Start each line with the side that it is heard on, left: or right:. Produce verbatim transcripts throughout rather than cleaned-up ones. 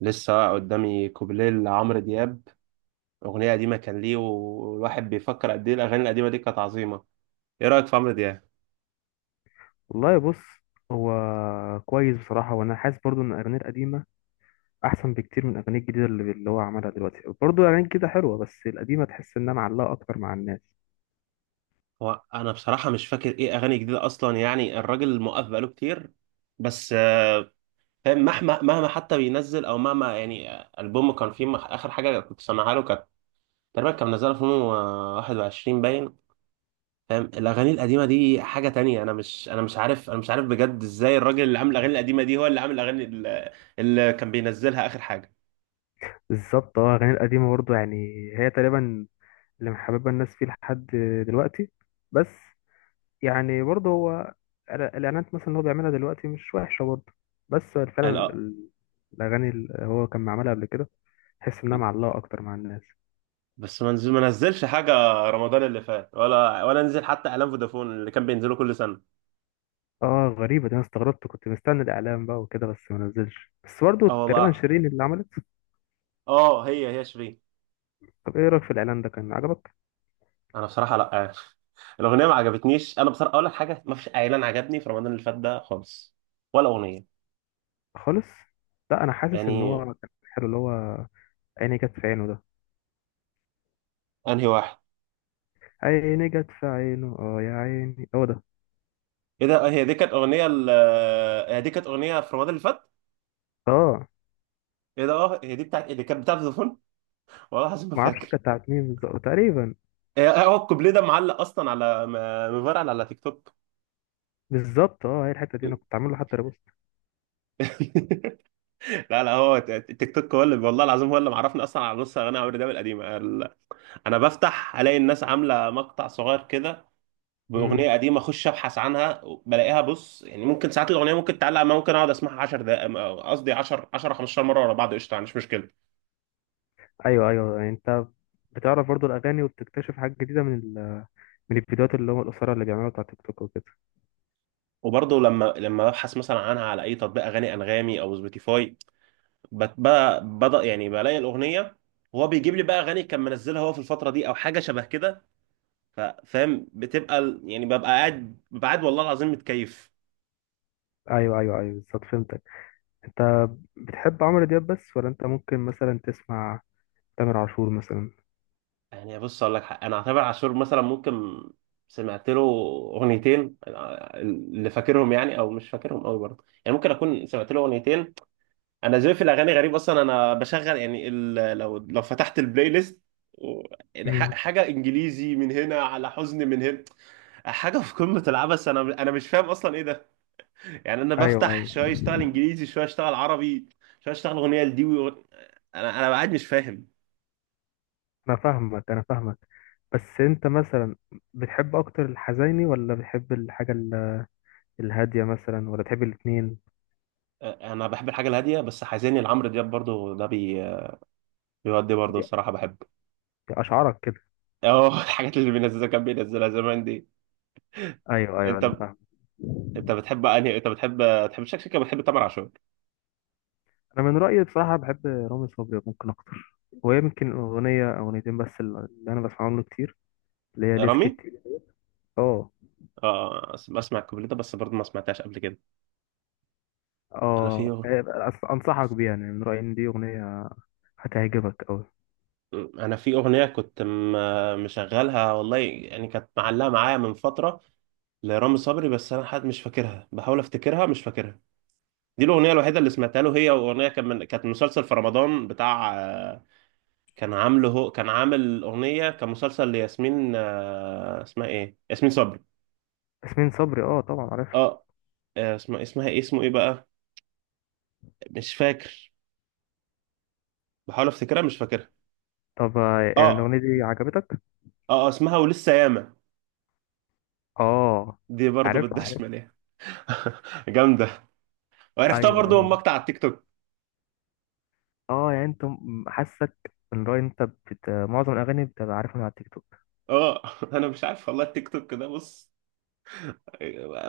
right: لسه قدامي كوبليه لعمرو دياب، أغنية قديمة كان ليه والواحد بيفكر قد إيه الأغاني القديمة دي كانت عظيمة. إيه رأيك في عمرو دياب؟
left: والله بص. هو كويس بصراحة، وأنا حاسس برضو إن أغانيه القديمة أحسن بكتير من أغانيه الجديدة اللي, اللي هو عملها دلوقتي. برضو أغانيه الجديدة حلوة، بس القديمة تحس إنها معلقة أكتر مع الناس.
right: هو أنا بصراحة مش فاكر إيه أغاني جديدة أصلا، يعني الراجل موقف بقاله كتير، بس آه، فاهم، مهما مهما حتى بينزل أو مهما، يعني آه، ألبومه كان فيه مخ- آخر حاجة كنت سامعها له كانت تقريبا كان منزلها في ألفين وواحد وعشرين باين. فاهم الأغاني القديمة دي حاجة تانية. أنا مش أنا مش عارف أنا مش عارف بجد إزاي الراجل اللي عامل الأغاني القديمة دي هو اللي عامل الأغاني اللي اللي كان بينزلها آخر حاجة.
left: بالظبط، اه أغانيه القديمة برضو، يعني هي تقريبا اللي محببة الناس فيه لحد دلوقتي. بس يعني برضو هو الإعلا- الإعلانات مثلا اللي هو بيعملها دلوقتي مش وحشة برضو، بس فعلا
right: الأ-
left: ال- الأغاني اللي هو كان عملها قبل كده تحس إنها معلقة أكتر مع الناس.
right: بس ما نزل ما نزلش حاجه رمضان اللي فات، ولا ولا نزل حتى اعلان فودافون اللي كان بينزله كل سنه.
left: اه غريبة دي، انا استغربت، كنت مستني الاعلان بقى وكده بس ما نزلش، بس برضه
right: اه
left: تقريبا
right: والله.
left: شيرين اللي عملت.
right: اه هي هي شيرين.
left: طب ايه رأيك في الاعلان ده، كان عجبك؟
right: انا بصراحه لا عارف. الاغنيه ما عجبتنيش. انا بصراحه اقول لك حاجه، ما فيش اعلان عجبني في رمضان اللي فات ده خالص، ولا اغنيه.
left: خالص، لا انا حاسس ان
right: يعني
left: هو كان حلو، اللي هو عيني جت في عينه ده.
right: انهي واحد؟
left: عيني جت في عينه، اه يا عيني هو ده.
right: ايه ده، هي دي كانت اغنيه ال- هي دي كانت اغنيه في رمضان اللي فات؟
left: اه،
right: ايه ده، اه هي دي بتاعت اللي كانت بتاعت فودافون. والله العظيم ما
left: ما اعرفش
right: فاكر.
left: كانت بتاعت مين بالظبط تقريبا.
right: هي- هو الكوبليه ده معلق اصلا على م- مفرقع على تيك توك.
left: بالظبط، اه هي الحتة دي انا كنت عامل له حتى ريبوست.
right: لا لا، هو ت- تيك توك هو اللي، والله العظيم، هو اللي معرفني اصلا على نص اغاني عمرو دياب القديمه ال- انا بفتح الاقي الناس عامله مقطع صغير كده
left: امم
right: باغنيه قديمه، اخش ابحث عنها بلاقيها. بص يعني، ممكن ساعات الاغنيه ممكن تعلق معايا، ممكن اقعد اسمعها عشر دقائق، م- قصدي عشر عشر خمستاشر مره ورا بعض، قشطه مش مشكله.
left: ايوه ايوه، يعني انت بتعرف برضه الاغاني وبتكتشف حاجات جديدة من ال... من الفيديوهات اللي هم القصيرة اللي بيعملوها بتاع تيك توك وكده.
right: وبرضه لما لما ببحث مثلا عنها على اي تطبيق اغاني، انغامي او سبوتيفاي، بت- ب- بدا، يعني بلاقي الاغنيه، وهو بيجيب لي بقى اغاني كان منزلها هو في الفتره دي او حاجه شبه كده. ف- فاهم، بتبقى ال- يعني ببقى قاعد ببقى قاعد والله العظيم متكيف.
left: ايوه ايوه ايوه، بالظبط فهمتك. انت بتحب عمرو دياب بس، ولا انت ممكن مثلا تسمع تامر عاشور مثلا؟
right: يعني بص اقول لك حق، انا اعتبر عاشور مثلا، ممكن سمعت له اغنيتين آه، اللي فاكرهم يعني، او مش فاكرهم قوي برضه، يعني ممكن اكون سمعت له اغنيتين. انا ذوقي في الاغاني غريب اصلا، انا بشغل يعني ال... لو لو فتحت البلاي ليست و- يعني ح-
left: امم
right: حاجه انجليزي من هنا، على حزن من هنا، حاجه في قمه العبث. انا انا مش فاهم اصلا ايه. يعني انا
left: ايوه
right: بفتح
left: ايوه،
right: شويه اشتغل انجليزي، شويه اشتغل عربي، شويه اشتغل اغنيه لدي ويغ- انا انا قاعد مش فاهم.
left: انا فاهمك انا فاهمك. بس انت مثلا بتحب اكتر الحزيني، ولا بتحب الحاجه ال- الهاديه مثلا، ولا بتحب الاتنين؟
right: انا بحب الحاجه الهاديه، بس حزيني لعمرو دياب برضو ده بي... بيودي برضو
left: يا-
right: الصراحه بحب.
left: يا اشعارك كده.
right: اه الحاجات اللي بينزلها، كان بينزلها زمان دي.
left: ايوه ايوه
right: انت
left: انا فاهم.
right: انت بتحب انهي انت بتحب، تحب شكلك كده بتحب تامر عاشور؟
left: انا من رايي بصراحه بحب رامي صبري ممكن اكتر، ويمكن اغنيه او اغنيتين بس اللي انا بسمعهم له كتير، اللي هي ليس
right: رامي؟
left: كتير. اه.
right: اه أس- بسمع الكوبليه ده بس، برضو ما سمعتهاش قبل كده. انا في
left: اه،
right: أغ-
left: أص- انصحك بيها، يعني من رايي ان دي اغنيه هتعجبك قوي.
right: انا في اغنيه كنت م... مشغلها والله، يعني كانت معلقه معايا من فتره لرامي صبري، بس انا حد مش فاكرها، بحاول افتكرها مش فاكرها. دي الاغنيه الوحيده اللي سمعتها له، هي اغنيه كان من... كانت مسلسل في رمضان بتاع آه، كان عامله هو كان عامل اغنيه، كان مسلسل لياسمين آه، اسمها ايه، ياسمين صبري.
left: ياسمين صبري، اه طبعا عارفها.
right: اه آه، اسمها اسمها ايه، اسمه ايه بقى، مش فاكر، بحاول افتكرها مش فاكرها.
left: طب آه، يعني
right: اه
left: الأغنية دي عجبتك؟
right: اه آه، اسمها ولسه ياما.
left: اه.
right: دي برضو
left: عارفها عارف.
right: بالدشمل يعني. جامده. وعرفتها
left: ايوه
right: برضو من
left: ايوه.
right: مقطع على التيك توك.
left: اه يعني انت م- حاسك ان رأي انت بت... معظم الأغاني بتبقى عارفها من على التيك توك.
right: اه انا مش عارف والله، التيك توك ده بص،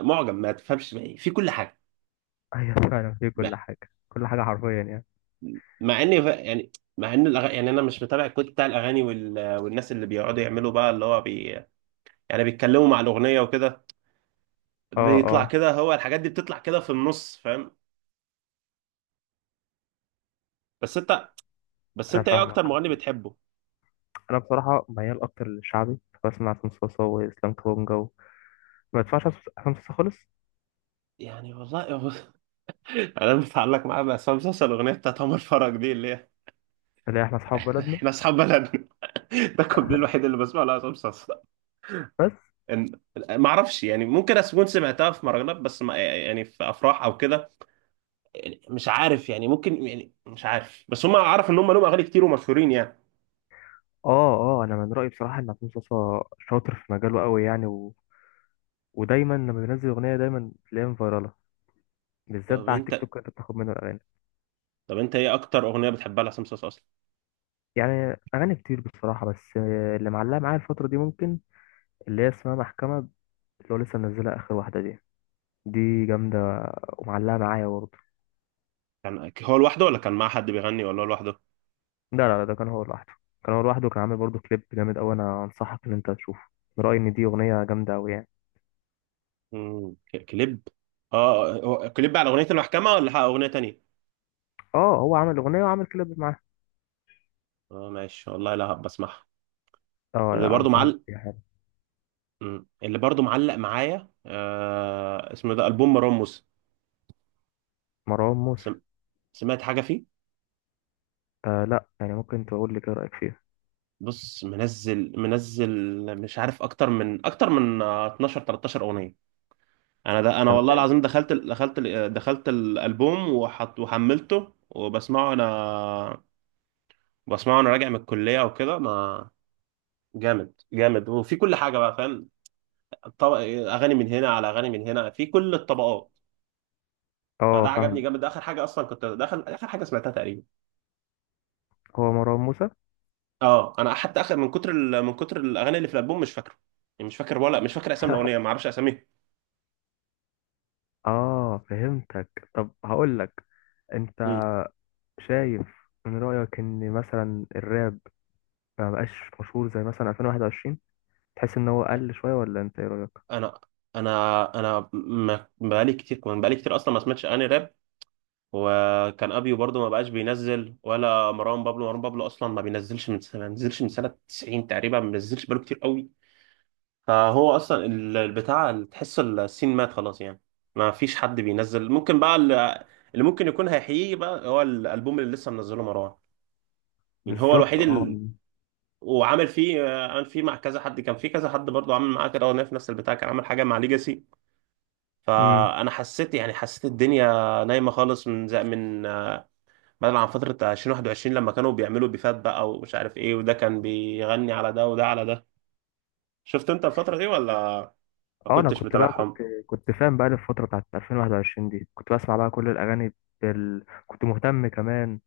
right: معجم ما تفهمش بقى إيه. في كل حاجه.
left: ايوه فعلا في كل حاجة، كل حاجة حرفيا يعني.
right: مع اني ف- يعني، مع ان الأغ... يعني انا مش متابع الكود بتاع الاغاني وال... والناس اللي بيقعدوا يعملوا بقى اللي هو بي... يعني بيتكلموا مع الاغنيه وكده،
left: اه
right: بيطلع
left: اه،
right: كده، هو الحاجات دي بتطلع كده في النص، فاهم؟ بس انت بس
left: انا
right: انت ايه اكتر
left: فاهمك.
right: مغني بتحبه؟
left: انا بصراحة ميال اكتر للشعبي، بسمع عصام صاصا واسلام كابونجا و... ما بدفعش عصام صاصا خالص.
right: يعني والله هو- انا متعلق معاه بعصام صاصا الاغنيه بتاعت عمر فرج دي اللي هي
left: اللي احنا اصحاب بلدنا
right: احنا اصحاب بلدنا. ده الكوبليه الوحيد اللي بسمعه لعصام صاصا.
left: بس.
right: إن- ما اعرفش يعني، ممكن اكون سمعتها في مهرجانات بس ما... يعني في افراح او كده. يعني مش عارف، يعني ممكن، يعني مش عارف، بس هم عارف ان هم لهم اغاني كتير ومشهورين يعني.
left: اه اه، انا من رأيي بصراحة ان عصام صاصا شاطر في مجاله قوي يعني و... ودايما لما بينزل اغنية دايما تلاقيها فايرالة، بالذات
right: طب
left: بقى على التيك
right: انت
left: توك انت بتاخد منه الاغاني.
right: طب انت ايه اكتر اغنيه بتحبها لحسام صاصا اصلا؟
left: يعني اغاني كتير بصراحه، بس آه، اللي معلقه معايا الفتره دي ممكن اللي هي اسمها محكمه، اللي هو لسه منزلها اخر واحده دي. دي جامده ومعلقه معايا برضه.
right: كان هو لوحده ولا كان مع حد بيغني ولا هو لوحده؟
left: لا لا لا، ده كان هو لوحده. كان هو لوحده، كان عامل برضه كليب جامد قوي، انا انصحك ان انت تشوفه. من رايي ان دي اغنيه جامده قوي يعني.
right: مم. ك- كليب؟ اه هو كليب على اغنيه المحكمه ولا اغنيه تانية؟
left: اه هو عامل اغنيه وعامل كليب معاها.
right: اه ماشي والله، لا بسمعها.
left: اه
right: اللي
left: لا،
right: برضو
left: انصحك
right: معلق،
left: بيها، حلو.
right: مم، اللي برضو معلق معايا آه، اسمه ده البوم مروان موسى.
left: مروان موسى؟
right: سم... سمعت حاجه فيه.
left: آه لا، يعني ممكن تقول لي كده رايك فيه.
right: بص منزل منزل، مش عارف اكتر من اكتر من آه، اتناشر تلتاشر اغنيه. انا ده انا والله
left: تمام.
right: العظيم دخلت ال- دخلت ال- دخلت الالبوم وحط وحملته وبسمعه، انا بسمعه وانا راجع من الكليه وكده. ما، جامد جامد، وفي كل حاجه بقى فاهم. طب... اغاني من هنا، على اغاني من هنا، في كل الطبقات.
left: اه
right: فده عجبني
left: فاهم.
right: جامد، ده اخر حاجه اصلا كنت، ده اخر اخر حاجه سمعتها تقريبا.
left: هو مروان موسى.
right: اه انا حتى اخر، من كتر ال... من كتر الاغاني اللي في الالبوم مش فاكره، يعني مش فاكر، ولا مش فاكر اسامي الاغنيه، ما اعرفش اساميها.
left: اه فهمتك. طب هقول لك، انت
right: أمم.
left: شايف من رأيك ان مثلا الراب ما بقاش مشهور زي مثلا ألفين وواحد وعشرين؟ تحس ان هو قل شوية، ولا انت ايه رأيك؟
right: انا انا انا ما بقالي كتير، كمان بقالي كتير اصلا ما سمعتش اغاني راب، وكان ابيو برضو ما بقاش بينزل، ولا مروان بابلو، مروان بابلو اصلا ما بينزلش من، ما بينزلش من سنه تسعين تقريبا، ما بينزلش بقاله كتير قوي. فهو اصلا ال- البتاع تحس السين مات خلاص، يعني ما فيش حد بينزل. ممكن بقى اللي، اللي ممكن يكون هيحييه بقى هو الالبوم اللي لسه منزله مروان. يعني هو الوحيد
left: بالظبط اه.
right: اللي، وعامل فيه، عامل فيه مع كذا حد، كان في كذا حد برضو عامل معاه كده، هو في نفس البتاع كان عامل حاجه مع ليجاسي.
left: امم
right: فانا حسيت، يعني حسيت الدنيا نايمه خالص من زي من بدل عن فترة ألفين وواحد وعشرين لما كانوا بيعملوا بيفات بقى، ومش عارف ايه، وده كان بيغني على ده وده على ده. شفت انت الفترة دي ولا ما
left: اه انا
right: كنتش
left: كنت بقى كنت
right: متابعهم؟
left: كنت فاهم بقى الفترة بتاعت ألفين وواحد وعشرين دي كنت بسمع بقى كل الاغاني، بال... كنت مهتم كمان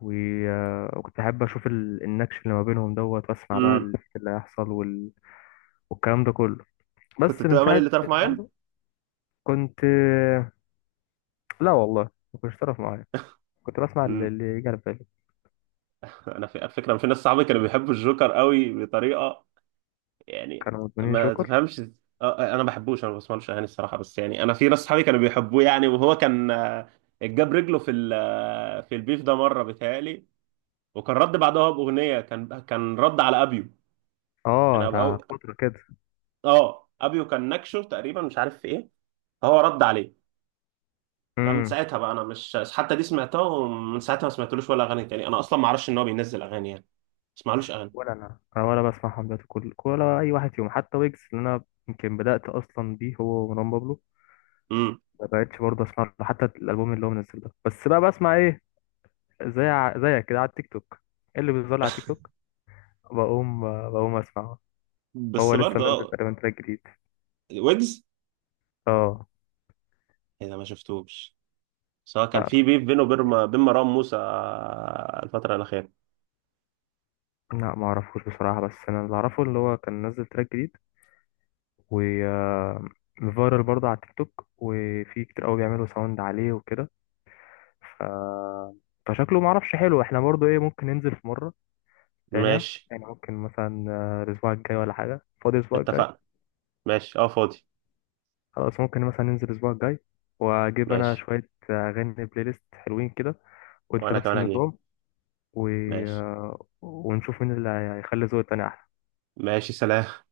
left: و... آه، وكنت احب اشوف ال... النكش اللي ما بينهم دوت، واسمع بقى
right: امم.
left: اللي اللي هيحصل وال... والكلام ده كله.
right: كنت
left: بس من
right: بتبقى مالي
left: ساعة
right: اللي طرف
left: الحوار
right: معين؟
left: ده كنت، لا والله ما كنتش تعرف معايا، كنت بسمع اللي
right: امم.
left: اللي يجي على بالي.
right: انا في، على فكرة، أنا في ناس صحابي كانوا بيحبوا الجوكر قوي بطريقة يعني
left: كانوا مدمنين
right: ما
left: جوكر.
right: تفهمش. آه، آه، انا ما بحبوش، انا ما بسمعلوش اغاني الصراحة، بس يعني انا في ناس صحابي كانوا بيحبوه يعني، وهو كان آه، جاب رجله في ال- آه، في البيف ده مرة بيتهيألي، وكان رد بعدها بأغنية، كان كان رد على ابيو يعني.
left: اه ده فترة كده.
right: اه ابيو كان نكشه تقريبا مش عارف في ايه، فهو رد عليه. فمن
left: امم
right: ساعتها بقى انا مش حتى دي سمعتها، ومن ساعتها ما سمعتلوش ولا اغاني تاني، انا اصلا ما اعرفش ان هو بينزل اغاني، يعني ما اسمعلوش اغاني.
left: ولا انا، انا ولا بسمع حملات كل، ولا اي واحد فيهم حتى ويجز اللي انا يمكن بدأت اصلا بيه، هو ومروان بابلو.
right: امم.
left: ما بقتش برضه اسمع له حتى الالبوم اللي هو منزل ده، بس بقى بسمع ايه؟ زي ع- زيك كده على التيك توك. إيه اللي بيظهر لي على التيك توك بقوم بقوم اسمعه.
right: بس
left: هو لسه
right: برضه
left: منزل
right: اه،
left: تقريبا تراك جديد.
right: ويجز،
left: اه
right: اذا ما شفتوش، سواء كان في
left: لا
right: بيف بينه وبين بين مروان موسى الفترة الأخيرة؟
left: لا ما اعرفوش بصراحة، بس انا اللي اعرفه اللي هو كان نزل تراك جديد وفايرال برضه على التيك توك، وفي كتير قوي بيعملوا ساوند عليه وكده. ف... فشكله معرفش حلو. احنا برضه ايه، ممكن ننزل في مرة تانية،
right: ماشي.
left: يعني ممكن مثلا آه، الأسبوع الجاي ولا حاجة؟ فاضي الأسبوع الجاي.
right: اتفقنا. ماشي اه فاضي.
left: خلاص، ممكن مثلا ننزل الأسبوع الجاي، وأجيب أنا
right: ماشي.
left: شوية آه، أغاني بلاي ليست حلوين كده. وأنت
right: وانا
left: نفس
right: كمان هجيب.
left: النظام. و...
right: ماشي.
left: آه، ونشوف مين اللي هيخلي ذوق التاني أحلى.
right: ماشي سلام.